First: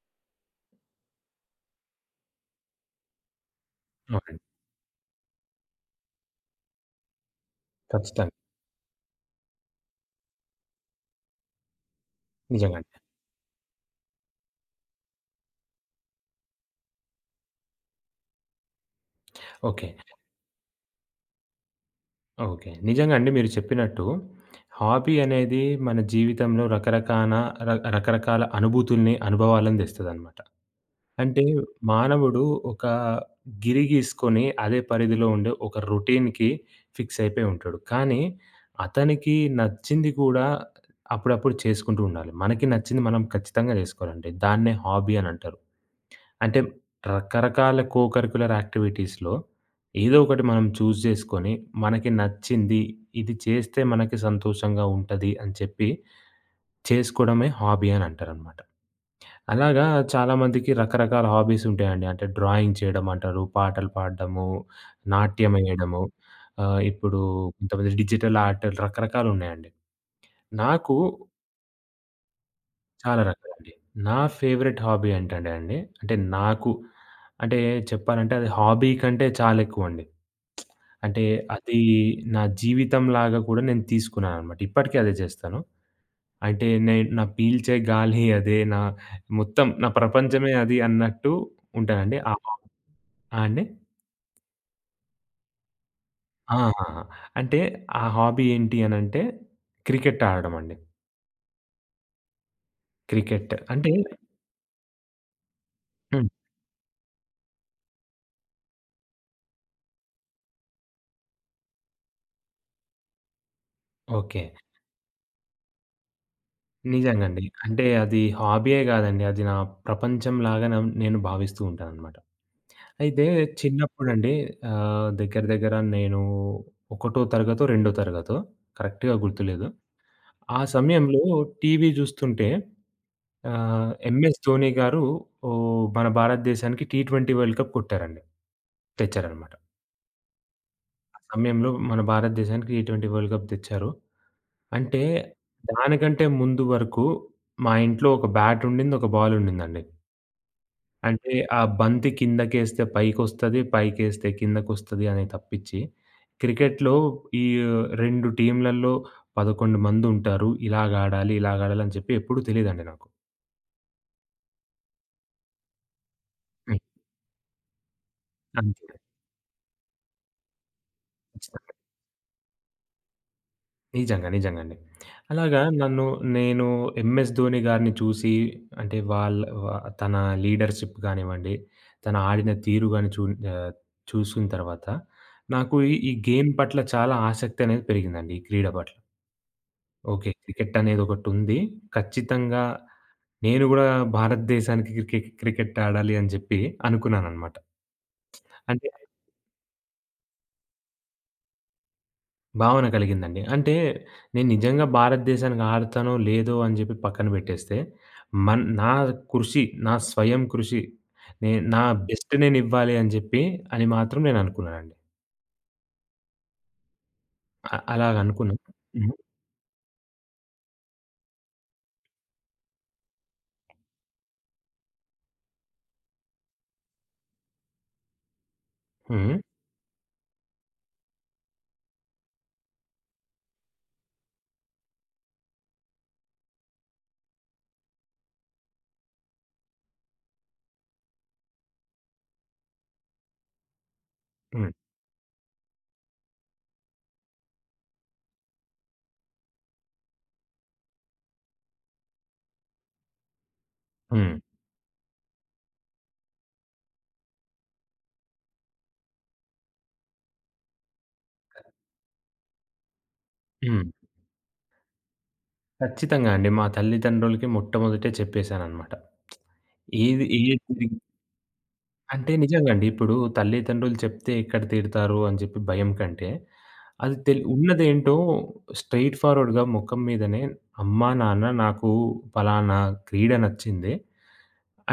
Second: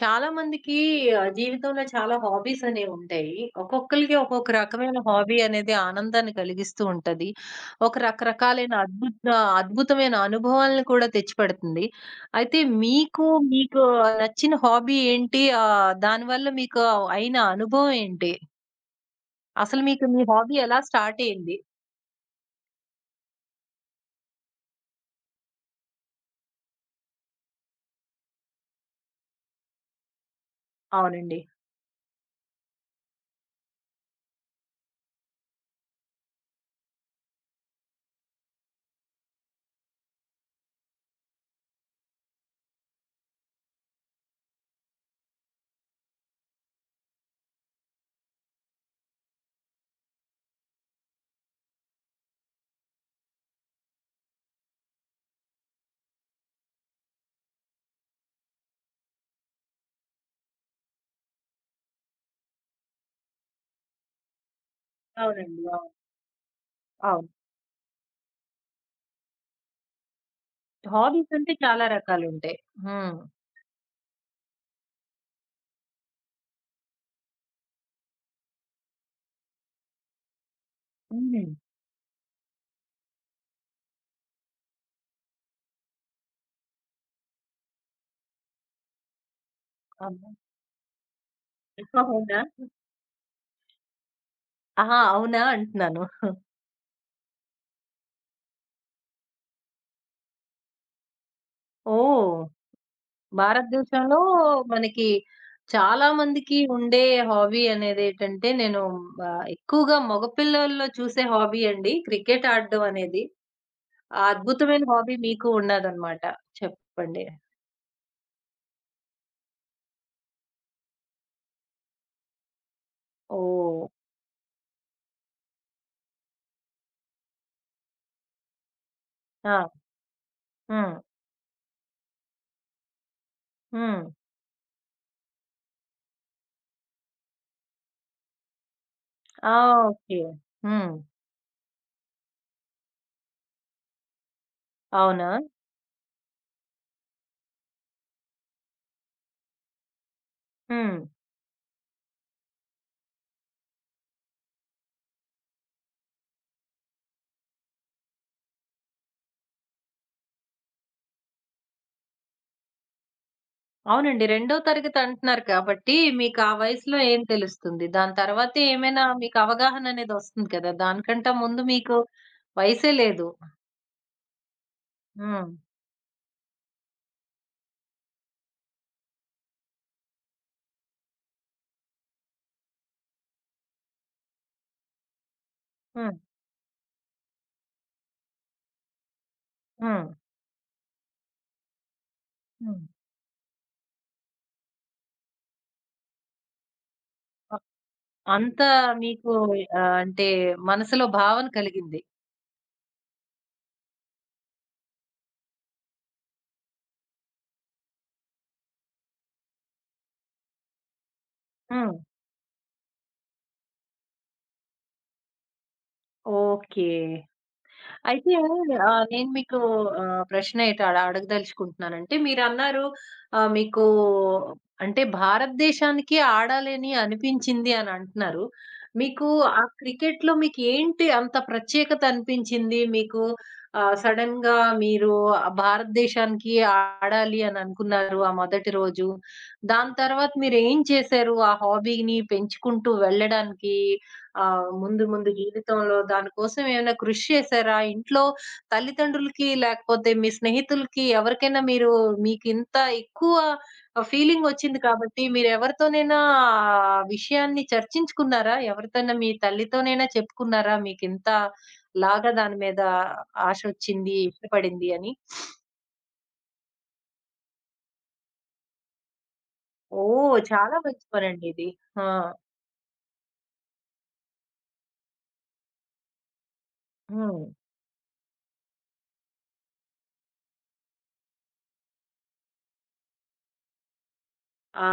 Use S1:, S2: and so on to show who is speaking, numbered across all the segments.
S1: చాలా మందికి జీవితంలో చాలా హాబీస్ అనేవుంటాయి. ఒక్కొక్కళ్ళకి
S2: అవునండి.
S1: ఒక్కొక్క రకమైన హాబీ అనేది ఆనందాన్ని కలిగిస్తూ ఉంటది. ఒక
S2: ఖచ్చితంగా.
S1: రకరకాలైన అద్భుతమైన అనుభవాలను కూడా తెచ్చిపెడుతుంది. అయితే
S2: నిజంగానే.
S1: మీకు నచ్చిన హాబీ ఏంటి? దానివల్ల మీకు అయిన అనుభవం ఏంటి? అసలు
S2: ఓకే.
S1: మీకు మీ హాబీ ఎలా స్టార్ట్ అయింది?
S2: ఓకే. నిజంగా అండి, మీరు చెప్పినట్టు హాబీ అనేది మన జీవితంలో రకరకాన రకరకాల అనుభూతుల్ని, అనుభవాలను తెస్తదనమాట.
S1: అవునండి.
S2: అంటే మానవుడు ఒక గిరి గీసుకొని అదే పరిధిలో ఉండే ఒక రొటీన్‌కి ఫిక్స్ అయిపోయి ఉంటాడు. కానీ అతనికి నచ్చింది కూడా అప్పుడప్పుడు చేసుకుంటూ ఉండాలి. మనకి నచ్చింది మనం ఖచ్చితంగా చేసుకోవాలండి. దాన్నే హాబీ అనంటారు. అంటే రకరకాల కో కరిక్యులర్ యాక్టివిటీస్‌లో ఏదో ఒకటి మనం జేసుకొని, మనకి నచ్చింది, ఇది చేస్తే మనకి సంతోషంగా ఉంటది అని చెప్పి చేసుకోవడమే హాబీ అని అంటారనమాట. అలాగా చాలామందికి రకరకాల హాబీస్ ఉంటాయండి. అంటే డ్రాయింగ్ చేయడం అంటారు, పాటలు పాడడము, నాట్యం
S1: అవునండి. అవును.
S2: ఎయడము, ఇప్పుడు
S1: అవును.
S2: కొంతమంది డిజిటల్ ఆర్ట్ రకరకాలున్నాయండి. నాకు
S1: హాబీస్ అంటే చాలా రకాలుంటాయి. హ్మ్.
S2: చాలా రకాలండి. నా ఫేవరెట్ హాబీ ఏంటంటే అండి, అంటే నాకు అంటే చెప్పాలంటే అది హాబీ కంటే చాలా ఎక్కువండి. అంటే
S1: హ్మ్.
S2: అది నా జీవితంలాగా కూడా నేను తీసుకున్నాననమాట. ఇప్పటికీ అదే చేస్తాను. అంటే నేను నా పీల్చే గాలి అదే, నా మొత్తం నా
S1: అవునా?
S2: ప్రపంచమే అది అన్నట్టు ఉంటానండి. ఆ! అండి.
S1: ఆహా! అవునా అంటున్నాను.
S2: ఆ! అంటే ఆ హాబీ ఏంటి అనంటే, క్రికెట్ ఆడడం అండి.
S1: ఓహ్!
S2: క్రికెట్ అంటే
S1: భారతదేశంలో మనకి చాలా
S2: హ్మ్.
S1: మందికి ఉండే హాబీ అనేదేటంటే, నేను ఎక్కువగా మగపిల్లల్లో చూసే హాబీ అండి క్రికెట్ ఆడడం అనేది. ఆ
S2: ఓకే.
S1: అద్భుతమైన హాబీ మీకు ఉన్నదనమాట. చెప్పండి.
S2: నిజంగండి. అంటే అది హాబీయే గాదండి. అది నా ప్రపంచంలాగా నేను భావిస్తూ ఉంటాననమాట. అయితే
S1: ఓహ్!
S2: చిన్నప్పుడండి దగ్గర దగ్గర నేను ఒకటో తరగతో, రెండో తరగతో కరెక్ట్‌గా
S1: ఆ!
S2: గుర్తులేదు. ఆ
S1: హ్మ్.
S2: సమయంలో టీవీ జూస్తుంటే
S1: హ్మ్.
S2: ఎంఎస్ ధోని గారు ఓహ్! మన భారతదేశానికి టీ20 వరల్డ్ కప్ కొట్టారండి.
S1: ఆ!
S2: తెచ్చారనమాట.
S1: ఓకే. హ్మ్.
S2: ఆ సమయంలో మన భారతదేశానికి టీ20 వరల్డ్ కప్ తెచ్చారు. అంటే
S1: అవునా?
S2: దానికంటే ముందు వరకు మా ఇంట్లో ఒక బ్యాటుండింది. ఒక బాలుండిందండి.
S1: హ్మ్.
S2: అంటే ఆ బంతి కిందకేస్తే పైకొస్తది, పైకేస్తే కిందకొస్తది అని తప్పించి, క్రికెట్‌లో ఈ 2 టీమ్‌లలో 11 మందుంటారు. ఇలాగాడాలి, ఇలాగాడాలి అని చెప్పి ఎప్పుడు తెలీదండి నాకు.
S1: అవునండి. రెండో తరగతి అంటున్నారు కాబట్టి మీకు ఆ
S2: హ్మ్.
S1: వయసులో ఏం తెలుస్తుంది? దాని తర్వాత
S2: అంతే.
S1: ఏమైనా మీకు అవగాహన అనేది వస్తుంది కదా! దానికంటే ముందు
S2: ఖచ్చితంగా.
S1: మీకు వయసే లేదు.
S2: నిజంగా. నిజంగండి.
S1: హ్మ్.
S2: అలాగా నన్ను నేను 'ఎంఎస్ ధోని' గారిని చూసి, అంటే వాళ్ళ వ తన లీడర్‌షిప్ గానివ్వండి, తను ఆడిన తీరు గాని ఆహ్, చూసిన తర్వాత నాకు ఈ ఈ
S1: హ్మ్.
S2: గేమ్ పట్ల చాలా ఆసక్తి అనేది పెరిగిందండి. ఈ క్రీడ పట్ల.
S1: హ్మ్.
S2: ఓకే. క్రికెట్ అనేది ఒకటుంది. ఖచ్చితంగా
S1: హ్మ్.
S2: నేను గూడా భారతదేశానికి క్రికెట్ ఆడాలి అని జెప్పి అనుకున్నాననమాట.
S1: అ అంత
S2: అంటే
S1: మీకు అంటే మనసులో భావన కలిగింది.
S2: భావన కలిగిందండి. అంటే నేను నిజంగా భారతదేశానికి ఆడతానో, లేదో అని జెప్పి పక్కన పెట్టేస్తే, నా కృషి, నా స్వయం కృషి, నా
S1: హ్మ్.
S2: బెస్ట్ నేనివ్వాలి అని జెప్పి అని మాత్రం నేననుకున్నానండి.
S1: ఓకే. అయితే
S2: అలాగనుకున్నా. హ్మ్.
S1: నేను మీకు ప్రశ్న ఎటు అడగదలుచుకుంటున్నానంటే మీరన్నారు మీకు అంటే భారతదేశానికి ఆడాలని అనిపించింది అని అంటున్నారు. మీకు
S2: హ్మ్.
S1: ఆ క్రికెట్‌లో మీకు ఏంటి అంత ప్రత్యేకత అనిపించింది? మీకు సడెన్‌గా మీరు ఆ భారతదేశానికి ఆడాలి అని అనుకున్నారు ఆ మొదటి రోజు. దాని తర్వాత మీరేం చేశారు? ఆ హాబీని పెంచుకుంటూ వెళ్ళడానికి? ఆ!
S2: హ్మ్.
S1: ముందు ముందు జీవితంలో దానికోసం ఏమైనా కృషి చేశారా? ఇంట్లో తల్లిదండ్రులకి, లేకపోతే మీ స్నేహితులకి ఎవరికైనా మీరు మీకింత ఎక్కువ
S2: హ్మ్.
S1: ఫీలింగొచ్చింది కాబట్టి మీరెవరితోనైనా ఆ విషయాన్ని చర్చించుకున్నారా? ఎవరితోనైనా మీ తల్లితోనైనా చెప్పుకున్నారా? మీకింత లాగా దాని మీద
S2: హ్మ్.
S1: ఆశొచ్చింది, ఇష్టపడింది అని?
S2: ఖచ్చితంగా అండి. మా తల్లిదండ్రులకి మొట్టమొదటే చెప్పేసాననమాట. ఏది
S1: ఓహ్!
S2: ఏది
S1: చాలా మంచి పనండి ఇది. ఆ!
S2: అంటే నిజంగండి. ఇప్పుడు తల్లిదండ్రులు చెప్తే ఎక్కడ తిడతారు అని చెప్పి భయం కంటే, అది
S1: హ్మ్.
S2: ఉన్నదేంటో స్ట్రెయిట్ ఫార్వర్డ్‌గా మొఖం మీదనే, "అమ్మా, నాన్న నాకు పలానా క్రీడ నచ్చింది.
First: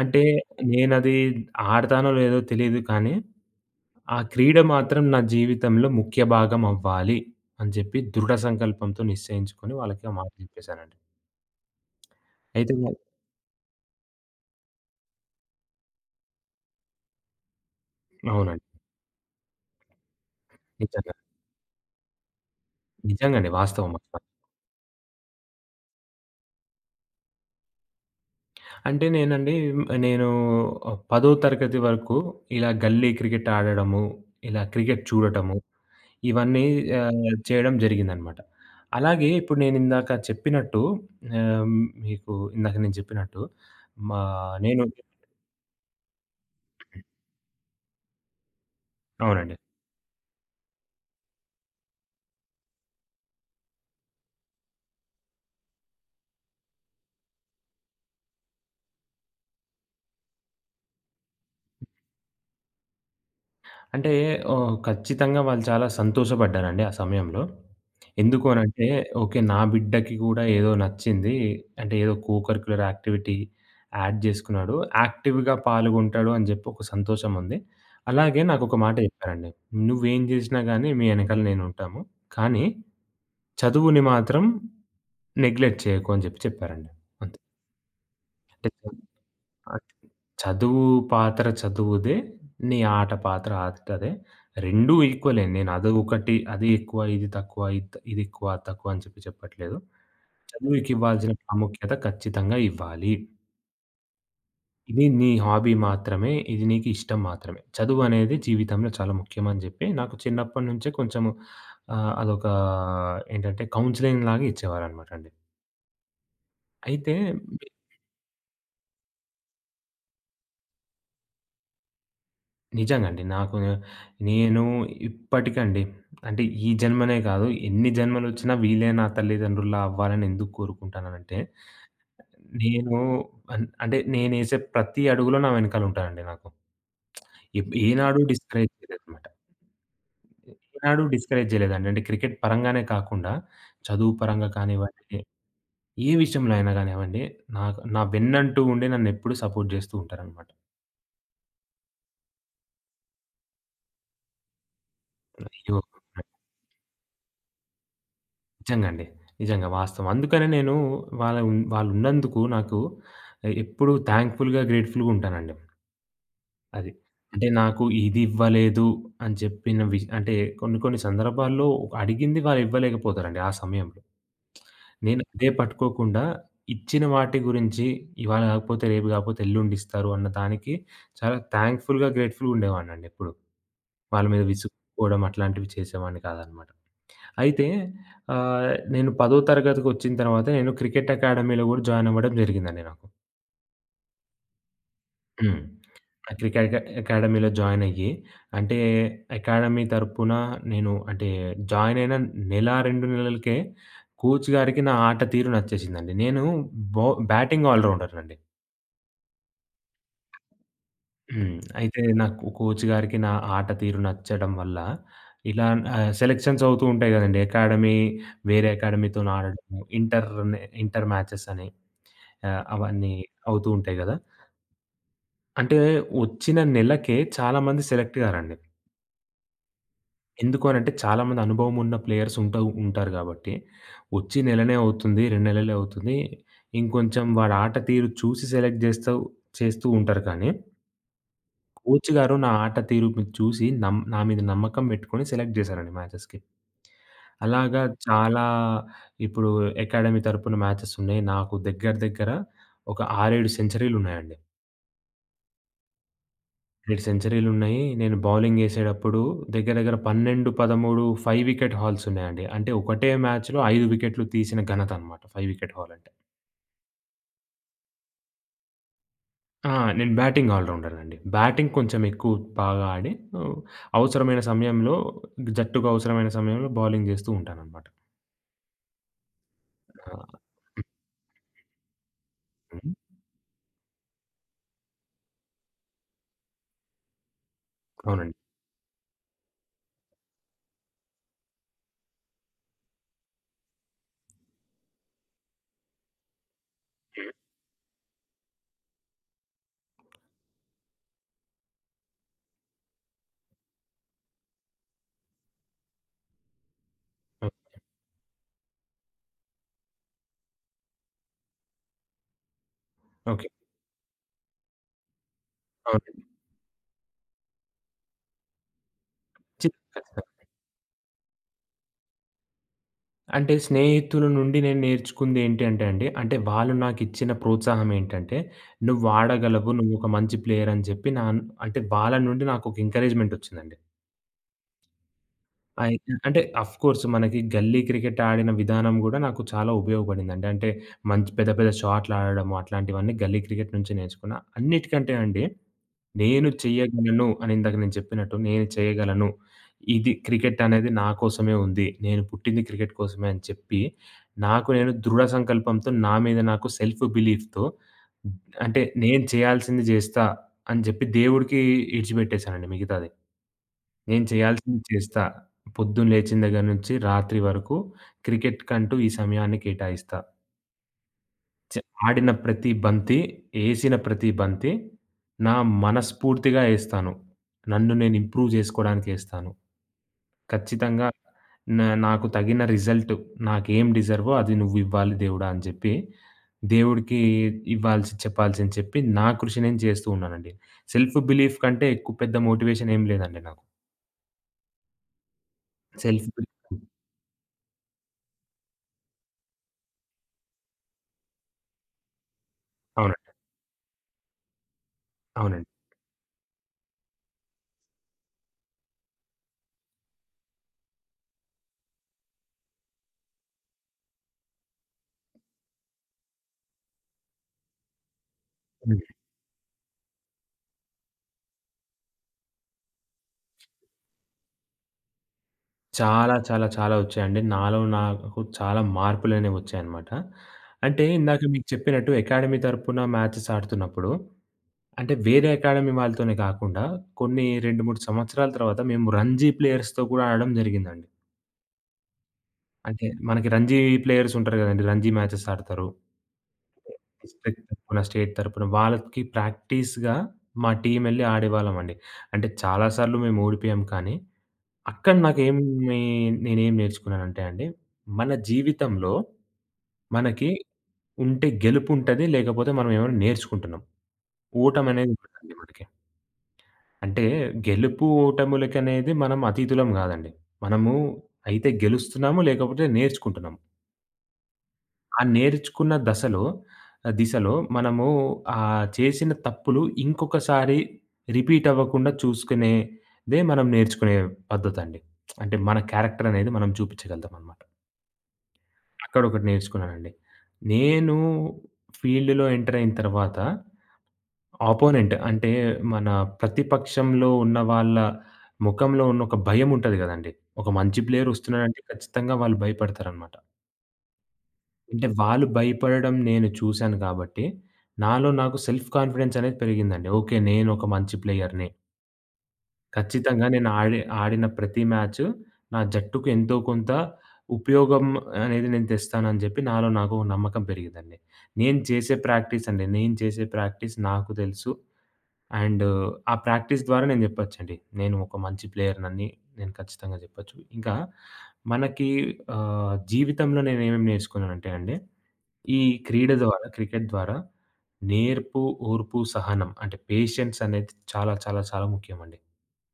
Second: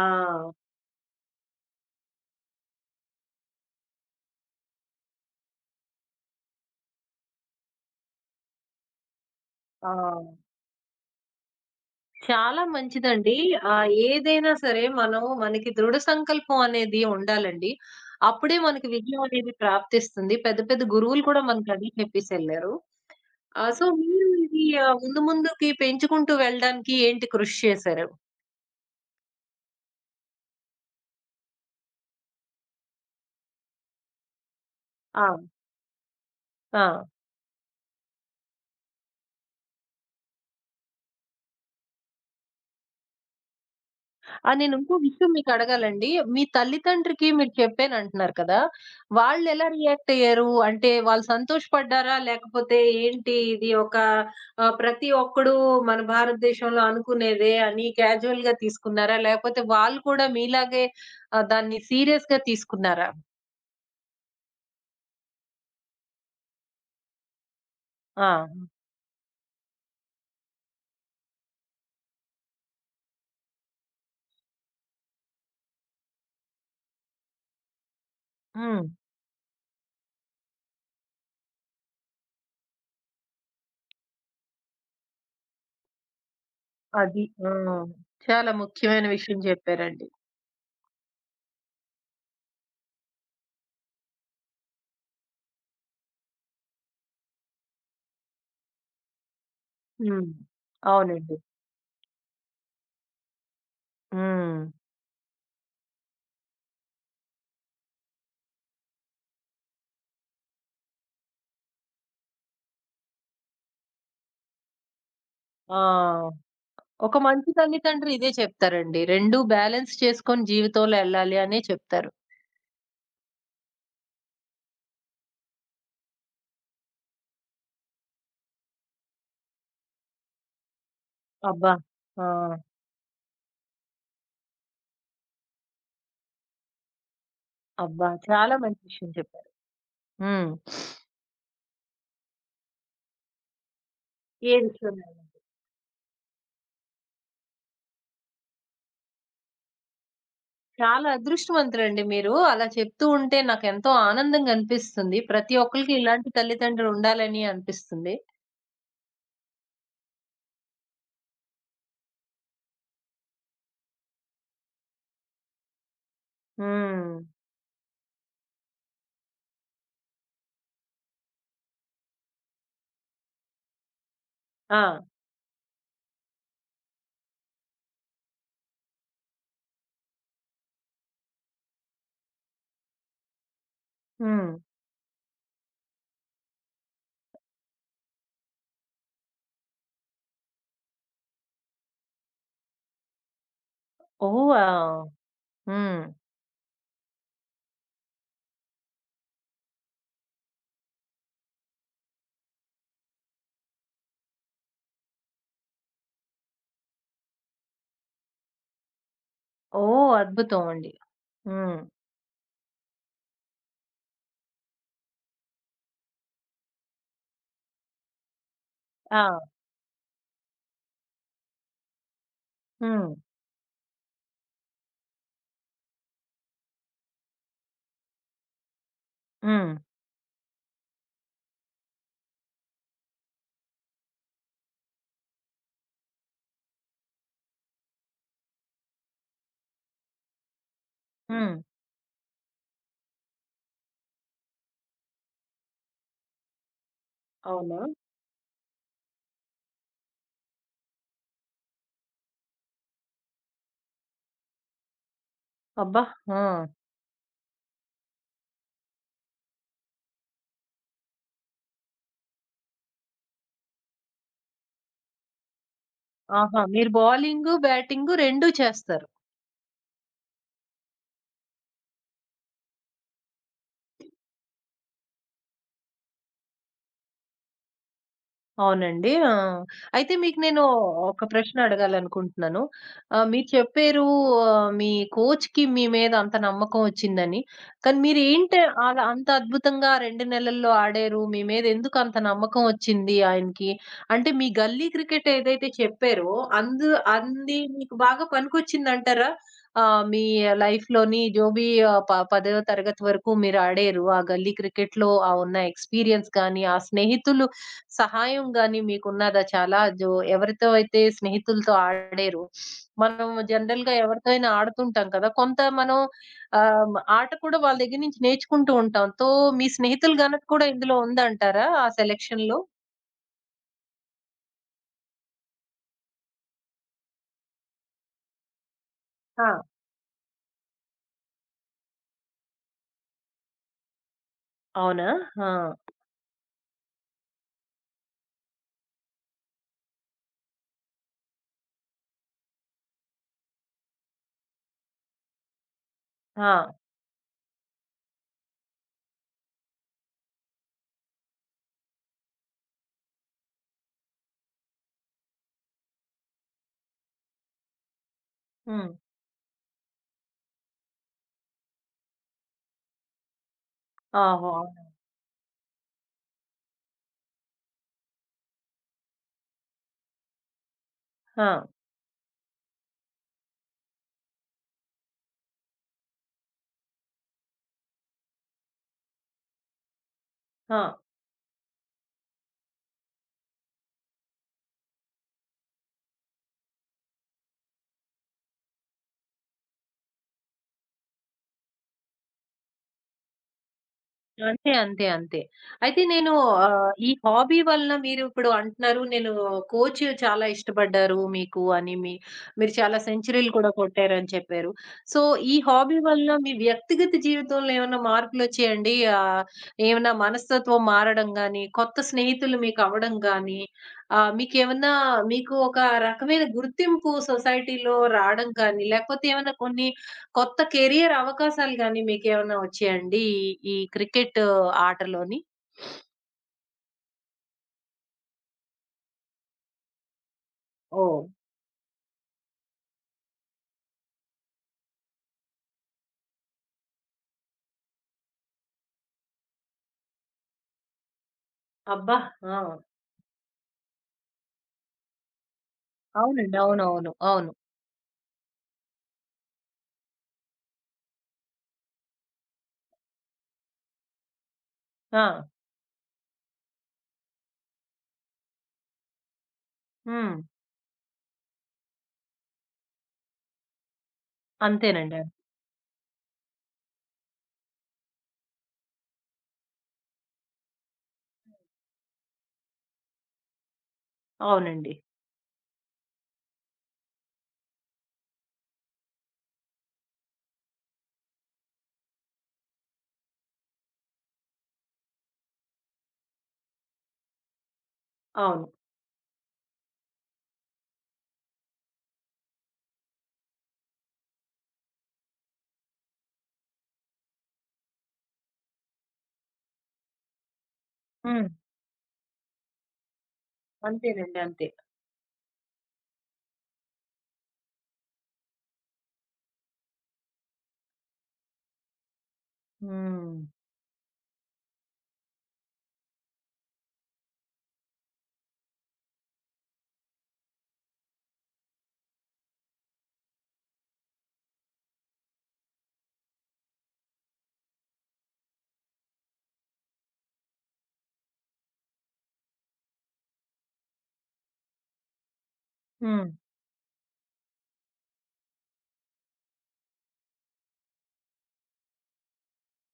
S2: అంటే నేనది ఆడతానో లేదో తెలీదు కానీ, ఆ క్రీడ మాత్రం నా జీవితంలో ముఖ్య భాగం అవ్వాలి" అని చెప్పి దృఢ సంకల్పంతో నిశ్చయించుకొని
S1: ఆ!
S2: వాళ్ళకి ఆ మాట చెప్పేసానండి.
S1: చాలా
S2: అయితే
S1: మంచిదండి. ఏదైనా సరే మనం మనకి దృఢ సంకల్పం అనేది ఉండాలండి. అప్పుడే
S2: అవునండి.
S1: మనకి విజయం అనేది ప్రాప్తిస్తుంది. పెద్ద పెద్ద
S2: నిజంగా.
S1: గురువులు కూడా మనకు అదే చెప్పేసెళ్లారు.
S2: నిజంగండి.
S1: సో,
S2: వాస్తవం.
S1: మీరు ఇది ముందు ముందుకి పెంచుకుంటూ వెళ్ళడానికి ఏంటి కృషి చేశారు?
S2: అంటే నేనండి నేను 10 తరగతి వరకు ఇలా గల్లీ క్రికెట్ ఆడడము, ఇలా క్రికెట్
S1: ఆ!
S2: చూడటము ఇవన్నీ
S1: ఆ!
S2: చేయడం జరిగిందనమాట. అలాగే ఇప్పుడు నేనిందాక చెప్పినట్టు ఆహ్, మీకు ఇందాక నేను చెప్పినట్టు మా
S1: ఆ! నేను
S2: నేను
S1: ఇంకో విషయం మీకు అడగాలండి. మీ తల్లితండ్రికి మీరు చెప్పానంటున్నారు కదా!
S2: అవునండి.
S1: వాళ్ళెలా రియాక్ట్ అయ్యారు? అంటే వాళ్ళు సంతోషపడ్డారా? లేకపోతే ఏంటి ఇది ఒక ప్రతి ఒక్కడు మన భారతదేశంలో అనుకునేదే అని క్యాజువల్‌గా తీసుకున్నారా? లేకపోతే వాళ్ళు కూడా మీలాగే దాన్ని సీరియస్‌గా తీసుకున్నారా?
S2: అంటే ఓహ్! ఖచ్చితంగా వాళ్ళు చాలా సంతోషపడ్డారండి ఆ సమయంలో. ఎందుకు
S1: ఆ!
S2: అనంటే, ఓకే. నా బిడ్డకి కూడా ఏదో నచ్చింది. అంటే ఏదో కో కరిక్యులర్ యాక్టివిటీ యాడ్ చేసుకున్నాడు. యాక్టివ్‌గా పాల్గొంటాడు అని చెప్పి ఒక సంతోషం ఉంది. అలాగే నాకొక
S1: హ్మ్.
S2: మాట చెప్పారండి. "నువ్వేం చేసినా గాని మీ వెనకాల నేనుంటాము. కానీ చదువుని మాత్రం నెగ్లెక్ట్ చేయకు" అని చెప్పి చెప్పారండి.
S1: అది.
S2: అంతే.
S1: ఆ! చాలా
S2: అంటే
S1: ముఖ్యమైన విషయం చెప్పారండి.
S2: చదువు పాత్ర చదువుదే. నీ ఆట పాత్ర ఆటదే. రెండూ ఈక్వలే. నేను అదొకటి అది ఎక్కువ, ఇది తక్కువ, ఇదెక్కువ, అది తక్కువ అని చెప్పి చెప్పట్లేదు.
S1: హ్మ్.
S2: చదువుకివ్వాల్సిన
S1: అవునండి.
S2: ప్రాముఖ్యత ఖచ్చితంగా ఇవ్వాలి.
S1: హ్మ్.
S2: ఇది నీ హాబీ మాత్రమే. ఇది నీకు ఇష్టం మాత్రమే. చదువనేది జీవితంలో చాలా ముఖ్యమని జెప్పి నాకు చిన్నప్పటి నుంచే కొంచెము అదొక ఏంటంటే కౌన్సెలింగ్‌లాగా ఇచ్చేవారనమాట అండి.
S1: ఆ!
S2: అయితే
S1: ఒక మంచి తల్లితండ్రి ఇదే చెప్తారండి. 2 బ్యాలెన్స్ చేసుకొని జీవితంలో ఎళ్ళాలి అనే చెప్తారు.
S2: నిజంగా అండి. నాకు నేను ఇప్పటికండి అంటే ఈ జన్మనే కాదు, ఎన్ని జన్మలొచ్చినా వీళ్ళే నా తల్లిదండ్రుల్లా అవ్వాలని ఎందుకు కోరుకుంటాననంటే,
S1: అబ్బా! ఆ!
S2: నేను అంటే నేనేసే ప్రతి అడుగులో నా వెనకాల ఉంటారండి నాకు.
S1: అబ్బా!
S2: ఏనాడు
S1: చాలా
S2: డిస్కరేజ్
S1: మంచి విషయం
S2: చేయలేదనమాట.
S1: చెప్పారు. హ్మ్.
S2: ఏనాడు డిస్కరేజ్ చేయలేదండి. అంటే క్రికెట్ పరంగానే కాకుండా, చదువు పరంగా
S1: ఏ
S2: కానివ్వండి,
S1: విషయంలోనైనా.
S2: ఏ విషయంలో అయినా గానివ్వండి, నాకు నా వెన్నంటూ ఉండి నన్నెప్పుడు సపోర్ట్ జేస్తూ ఉంటారనమాట.
S1: చాలా అదృష్టవంతులండి మీరు. అలా చెప్తూ ఉంటే నాకెంతో ఆనందంగా అనిపిస్తుంది. ప్రతి ఒక్కళ్ళకి ఇలాంటి తల్లితండ్రులు ఉండాలని అనిపిస్తుంది.
S2: నిజంగా అండి. నిజంగా వాస్తవం. అందుకనే నేను వాళ్ళ వాళ్ళున్నందుకు నాకు ఎప్పుడూ థాంక్‌ఫుల్‌గా, గ్రేట్‌ఫుల్‌గా ఉంటానండి. అది.
S1: హ్మ్.
S2: అంటే నాకు ఇది ఇవ్వలేదు అని చెప్పిన అంటే కొన్ని కొన్ని సందర్భాల్లో అడిగింది వాళ్ళు ఇవ్వలేకపోతారండి ఆ సమయంలో.
S1: ఆ!
S2: నేను అదే పట్టుకోకుండా ఇచ్చిన వాటి గురించి ఇవాళ కాకపోతే రేపు కాకపోతే ఎల్లుండి ఇస్తారు అన్న దానికి చాలా థాంక్‌ఫుల్‌గా, గ్రేట్‌ఫుల్‌గా ఉండేవాడినండి ఎప్పుడూ. వాళ్ళ మీద
S1: హ్మ్.
S2: విసుక్కోవడం అట్లాంటివి చేసేవాడిని కాదనమాట. అయితే నేను 10థ్ తరగతికొచ్చిన తర్వాత నేను క్రికెట్ అకాడమీలో గూడా జాయినవ్వడం జరిగిందండి నాకు.
S1: ఓహ్! వావ్!
S2: హ్మ్.
S1: హ్మ్.
S2: ఆ క్రికెట్ అకాడమీలో జాయినయ్యి అంటే అకాడమీ తరపున నేను అంటే జాయినయిన నెల, 2 నెలలకే కోచ్ గారికి నా ఆట తీరు నచ్చేసిందండి. నేను బౌ బ్యాటింగ్ ఆల్ రౌండర్‌నండి.
S1: ఓహ్! అద్భుతం అండి.
S2: హ్మ్.
S1: హ్మ్.
S2: అయితే నాకు కోచ్ గారికి నా ఆట తీరు నచ్చడం వల్ల ఇలా సెలక్షన్స్ అవుతూ ఉంటాయి గదండీ. అకాడమీ వేరే అకాడమీతోని
S1: ఆ!
S2: ఆడడము, ఇంటర్ ఇంటర్ మ్యాచెస్ అని. ఆ! అవన్నీ
S1: హ్మ్.
S2: అవుతూ ఉంటాయి గదా! అంటే వచ్చిన నెలకే చాలామంది సెలెక్ట్ గారండి.
S1: హ్మ్.
S2: ఎందుకు అనంటే చాలామంది అనుభవం ఉన్న ప్లేయర్స్ ఉంటారు గాబట్టి, వచ్చి నెలనే అవుతుంది, 2 నెలలే అవుతుంది. ఇంకొంచెం వాడి ఆట తీరు చూసి సెలెక్ట్ జేస్తూ చేస్తూ ఉంటారు కానీ,
S1: హ్మ్.
S2: కోచ్ గారు నా ఆట తీరు మీద చూసి నా మీద నమ్మకం బెట్టుకొని సెలెక్ట్ జేశారండి మ్యాచెస్‌కి.
S1: అవునా?
S2: అలాగా చాలా ఇప్పుడు అకాడమీ తరపున మ్యాచెస్ ఉన్నాయి. నాకు దగ్గర దగ్గర ఒక 6, 7 సెంచరీలున్నాయండి.
S1: అబ్బా! ఆ!
S2: 8 సెంచరీలున్నాయి. నేను బౌలింగ్ ఏసేటప్పుడు దగ్గర దగ్గర 12, 13 5 వికెట్ హాల్స్ ఉన్నాయండి. అంటే ఒకటే మ్యాచ్‌లో 5 వికెట్లు తీసిన ఘనత అనమాట 5 వికెట్ హాల్ అంటే.
S1: ఆహా! మీరు బౌలింగు, బ్యాటింగు 2 చేస్తారు.
S2: ఆ! నేను బ్యాటింగ్ ఆల్ రౌండర్‌నండి. బ్యాటింగ్ కొంచెం ఎక్కువ బాగా ఆడి ఆహ్, అవసరమైన సమయంలో జట్టుకు అవసరమైన సమయంలో బౌలింగ్ జేస్తూ ఉంటాననమాట.
S1: అవునండి. ఆ! అయితే
S2: ఆ!
S1: మీకు నేను ఒక ప్రశ్న అడగాలనుకుంటున్నాను.
S2: హ్మ్.
S1: మీరు చెప్పారు మీ కోచ్‌కి మీ మీద అంత నమ్మకం వచ్చిందని. కానీ
S2: అవునండి.
S1: మీరేంటి అలా అంత అద్భుతంగా 2 నెలల్లో ఆడారు? మీ మీద ఎందుకు అంత నమ్మకం వచ్చింది ఆయనకి? అంటే మీ గల్లీ క్రికెట్ ఏదైతే చెప్పారో అందు అంది మీకు బాగా పనికొచ్చిందంటారా? మీ లైఫ్‌లోని జోబీ పదో తరగతి వరకు మీరు ఆడారు. ఆ గల్లీ క్రికెట్‌లో ఆ ఉన్న ఎక్స్‌పీరియన్స్ గాని, ఆ స్నేహితులు
S2: ఓహ్!
S1: సహాయం గాని మీకున్నదా చాలా? ఎవరితో అయితే స్నేహితులతో ఆడేరు. మనం
S2: ఓకే.
S1: జనరల్‌గా ఎవరితో అయినా ఆడుతుంటాం కదా! కొంత మనం
S2: అవునండి.
S1: ఆట కూడా వాళ్ళ దగ్గర నుంచి నేర్చుకుంటూ ఉంటాం. తో
S2: చి
S1: మీ స్నేహితుల ఘనత కూడా ఇందులో ఉందంటారా ఆ సెలక్షన్‌లో?
S2: అంటే స్నేహితుల నుండి నేను నేర్చుకుందేంటి అంటే అండి, అంటే వాళ్ళు నాకిచ్చిన ప్రోత్సాహం ఏంటంటే,
S1: ఆ!
S2: "నువ్వాడగలవు, నువ్వొక మంచి ప్లేయర్" అని చెప్పి అంటే వాళ్ళ నుండి నాకొక ఎంకరేజ్‌మెంట్ ఒచ్చిందండి.
S1: అవునా? ఆ!
S2: అయి అంటే ఆఫ్‌కోర్స్ మనకి గల్లీ క్రికెట్ ఆడిన విధానం గూడా నాకు చాలా ఉపయోగపడిందండి. అంటే మంచి పెద్ద పెద్ద షాట్‌లాడడము అట్లాంటివన్నీ గల్లీ క్రికెట్ నుంచే నేర్చుకున్నా. అన్నిటికంటే అండి, నేను
S1: ఆ!
S2: చెయ్యగలను అని ఇందాక నేను చెప్పినట్టు నేను చేయగలను. ఇది క్రికెట్ అనేది నా కోసమే ఉంది. నేను పుట్టింది క్రికెట్ కోసమే అని చెప్పి, నాకు నేను దృఢ సంకల్పంతో నా మీద నాకు సెల్ఫ్ బిలీఫ్‌తో అంటే
S1: హ్మ్.
S2: నేను చేయాల్సింది జేస్తా అని చెప్పి దేవుడికి ఇడిచిపెట్టేసానండి మిగతాది. నేను
S1: ఓహో!
S2: చేయాల్సింది
S1: అవునా!
S2: చేస్తా. పొద్దున్న లేచిన దగ్గర నుంచి రాత్రి వరకు క్రికెట్‌కంటూ ఈ సమయాన్ని కేటాయిస్తా.
S1: ఆ!
S2: చ ఆడిన ప్రతి బంతి, ఏసిన ప్రతి బంతి నా మనస్ఫూర్తిగా ఏస్తాను. నన్ను నేను ఇంప్రూవ్ జేసుకోవడానికేస్తాను.
S1: ఆ!
S2: ఖచ్చితంగా న నాకు తగిన రిజల్ట్, నాకేం డిజర్వో అది నువ్వివ్వాలి దేవుడా అని జెప్పి, దేవుడికి చెప్పాల్సింది చెప్పి, నా కృషి నేను చేస్తూ ఉన్నానండి. సెల్ఫ్ బిలీఫ్ కంటే ఎక్కువ పెద్ద మోటివేషన్ ఏం లేదండి నాకు.
S1: అంతే. అంతే. అంతే. అయితే
S2: సెల్ఫ్
S1: నేను
S2: బిలీఫ్.
S1: ఈ హాబీ వలన మీరిప్పుడు అంటున్నారు, నేను కోచ్ చాలా ఇష్టపడ్డారు మీకు అని, మీ మీరు చాలా
S2: అవునండి.
S1: సెంచరీలు కూడా కొట్టారని చెప్పారు. సో, ఈ
S2: అవునండి.
S1: హాబీ వల్ల మీ వ్యక్తిగత జీవితంలో ఏమన్నా మార్పులొచ్చాయండి? ఆహ్, ఏమన్నా మనస్తత్వం మారడం గానీ, కొత్త స్నేహితులు మీకవ్వడం గానీ, మీకేమన్నా మీకు ఏమైనా మీకు ఒక రకమైన గుర్తింపు సొసైటీలో రాడం కానీ,
S2: హ్మ్.
S1: లేకపోతే ఏమన్నా కొన్ని కొత్త కెరియర్ అవకాశాలు గాని మీకేమన్నా వచ్చాయండి? ఈ, ఈ క్రికెట్ ఆటలోని?
S2: చాలా, చాలా, చాలా వచ్చాయండి. నాలో నాకు చాలా మార్పులనేవి వచ్చాయనమాట. అంటే
S1: ఓహ్!
S2: ఇందాక మీకు చెప్పినట్టు అకాడమీ తరపున మ్యాచెస్ ఆడుతున్నప్పుడు, అంటే వేరే అకాడమీ వాళ్ళతోనే కాకుండా కొన్ని 2, 3 సంవత్సరాల తర్వాత మేము రంజీ ప్లేయర్స్‌తో కూడా ఆడడం జరిగిందండి.
S1: అబ్బా! ఆ!
S2: అంటే మనకి రంజీ ప్లేయర్స్ ఉంటారు కదండీ! రంజీ మ్యాచెస్ ఆడతారు.
S1: అవునండి. అవునవును. అవును.
S2: డిస్ట్రిక్ట్ తరపున, స్టేట్ తరపున వాళ్ళకి ప్రాక్టీస్‌గా మా టీమ్ ఎళ్లి ఆడేవాళ్ళమండి. అంటే చాలా సార్లు మేము ఓడిపోయాం కానీ అక్కడ
S1: అవును ఆ!
S2: నేనేం నేర్చుకున్నానంటే అండి, మన జీవితంలో
S1: హ్మ్.
S2: మనకి ఉంటే గెలుపుంటది. లేకపోతే మనం ఏమైనా నేర్చుకుంటున్నాం. ఓటమనేది
S1: అంతేనండి.
S2: ఉండదండి మనకి. అంటే గెలుపు, ఓటములకనేది మనం అతీతులం గాదండి. మనము అయితే గెలుస్తున్నాము, లేకపోతే నేర్చుకుంటున్నాము.
S1: అవునండి.
S2: ఆ నేర్చుకున్న దశలో దిశలో మనము చేసిన తప్పులు ఇంకొకసారి రిపీట్ అవ్వకుండా చూసుకునేదే మనం నేర్చుకునే పద్ధతండి. అంటే మన క్యారెక్టర్ అనేది మనం చూపించగలుగుతామనమాట.
S1: అవును.
S2: అక్కడొకటి నేర్చుకున్నానండి. నేను ఫీల్డ్‌లో ఎంటర్ అయిన తర్వాత అపోనెంట్ అంటే మన ప్రతిపక్షంలో ఉన్న వాళ్ళ ముఖంలో ఉన్న ఒక భయముంటది గదండీ! ఒక మంచి ప్లేయర్
S1: హ్మ్.
S2: ఒస్తున్నాడంటే ఖచ్చితంగా వాళ్ళు భయపడతారనమాట.
S1: అంతేనండి. అంతే.
S2: అంటే వాళ్ళు భయపడడం నేను చూసాను గాబట్టి, నాలో నాకు సెల్ఫ్ కాన్ఫిడెన్స్ అనేది పెరిగిందండి. ఓకే. నేను ఒక మంచి ప్లేయర్‌ని.
S1: హ్మ్.
S2: ఖచ్చితంగా నేను ఆడిన ప్రతి మ్యాచు నా జట్టుకు ఎంతో కొంత ఉపయోగం అనేది నేను తెస్తానని చెప్పి నాలో నాకు ఒక నమ్మకం పెరిగిందండి. నేను చేసే ప్రాక్టీస్ అండి. నేను చేసే ప్రాక్టీస్ నాకు తెలుసు. అండ్ ఆ ప్రాక్టీస్ ద్వారా నేను చెప్పొచ్చండి. నేను ఒక మంచి ప్లేయర్‌నని నేను ఖచ్చితంగా చెప్పొచ్చు. ఇంకా మనకి జీవితంలో నేనేమేమి నేర్చుకున్నానంటే అండి, ఈ
S1: హ్మ్.
S2: క్రీడ ద్వారా క్రికెట్ ద్వారా నేర్పు, ఓర్పు, సహనం అంటే పేషెన్స్ అనేది చాలా చాలా చాలా ముఖ్యమండి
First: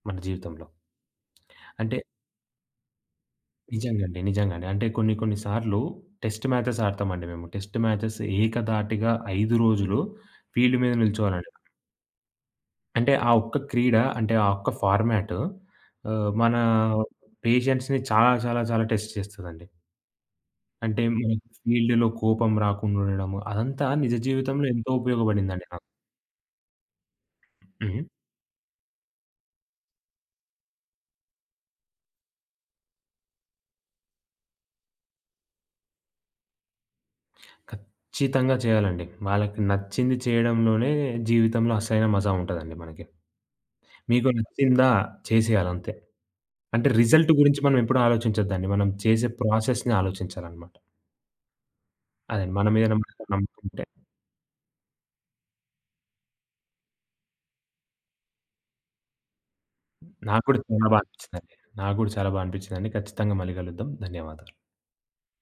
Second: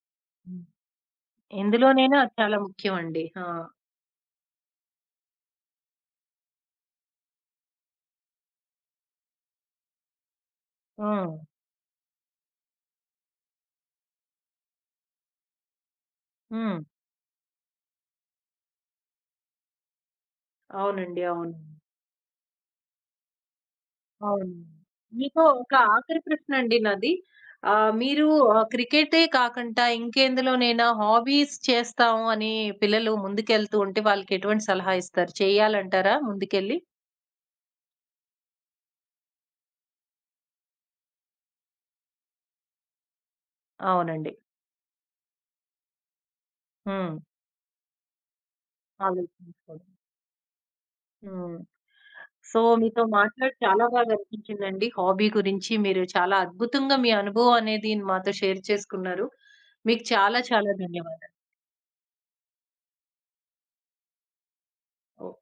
S2: మన
S1: హ్మ్.
S2: జీవితంలో. అంటే
S1: ఇందులోనైనా అది చాలా ముఖ్యమండి. ఆ!
S2: నిజంగా అండి. నిజంగా అండి. అంటే కొన్ని కొన్ని సార్లు టెస్ట్ మ్యాచెస్ ఆడతామండి మేము. టెస్ట్ మ్యాచెస్ ఏకధాటిగా 5 రోజులు ఫీల్డ్ మీద
S1: హ్మ్.
S2: నిల్చోవాలండి. అంటే ఆ ఒక్క క్రీడ అంటే ఆ ఒక్క ఫార్మాట్ మన
S1: హ్మ్.
S2: పేషెన్స్‌ని చాలా చాలా చాలా టెస్ట్ చేస్తదండి. అంటే
S1: అవునండి.
S2: మనకి
S1: అవును.
S2: ఫీల్డ్‌లో కోపం రాకుండా ఉండడము అదంతా నిజ
S1: అవును.
S2: జీవితంలో ఎంతో
S1: మీకు
S2: ఉపయోగపడిందండి
S1: ఒక
S2: నాకు.
S1: ఆఖరి ప్రశ్నండి నాది.
S2: హ్మ్.
S1: మీరు క్రికెటే కాకుండా ఇంకెందులోనైనా హాబీస్ చేస్తాం అని పిల్లలు ముందుకెళ్తూ ఉంటే వాళ్ళకెటువంటి సలహా ఇస్తారు? చేయాలంటారా ముందుకెళ్ళి?
S2: ఖచ్చితంగా చేయాలండి. వాళ్ళకి నచ్చింది చేయడంలోనే జీవితంలో అసలైన మజా ఉంటదండి మనకి. మీకు
S1: అవునండి.
S2: నచ్చిందా చేసేయాలంతే. అంటే
S1: హ్మ్.
S2: రిజల్ట్ గురించి మనం ఎప్పుడు ఆలోచించొద్దండి. మనం చేసే
S1: ఆలోచించుకోవడం.
S2: ప్రాసెస్‌ని ఆలోచించాలనమాట.
S1: హ్మ్.
S2: అదండి.
S1: సో,
S2: మన మీద
S1: మీతో
S2: మనకు
S1: మాట్లాడి
S2: నమ్మకం ఉంటే
S1: చాలా బాగా అనిపించిందండి. హాబీ గురించి మీరు చాలా అద్భుతంగా మీ అనుభవం అనేది మాతో షేర్ చేసుకున్నారు. మీకు చాలా
S2: నాకు కూడా
S1: చాలా
S2: చాలా బా
S1: ధన్యవాదాలు.
S2: అనిపించిందండి. నాకు కూడా చాలా బా అనిపించిందండి. ఖచ్చితంగా మళ్ళీ కలుద్దాం. ధన్యవాదాలు.
S1: ఓకే.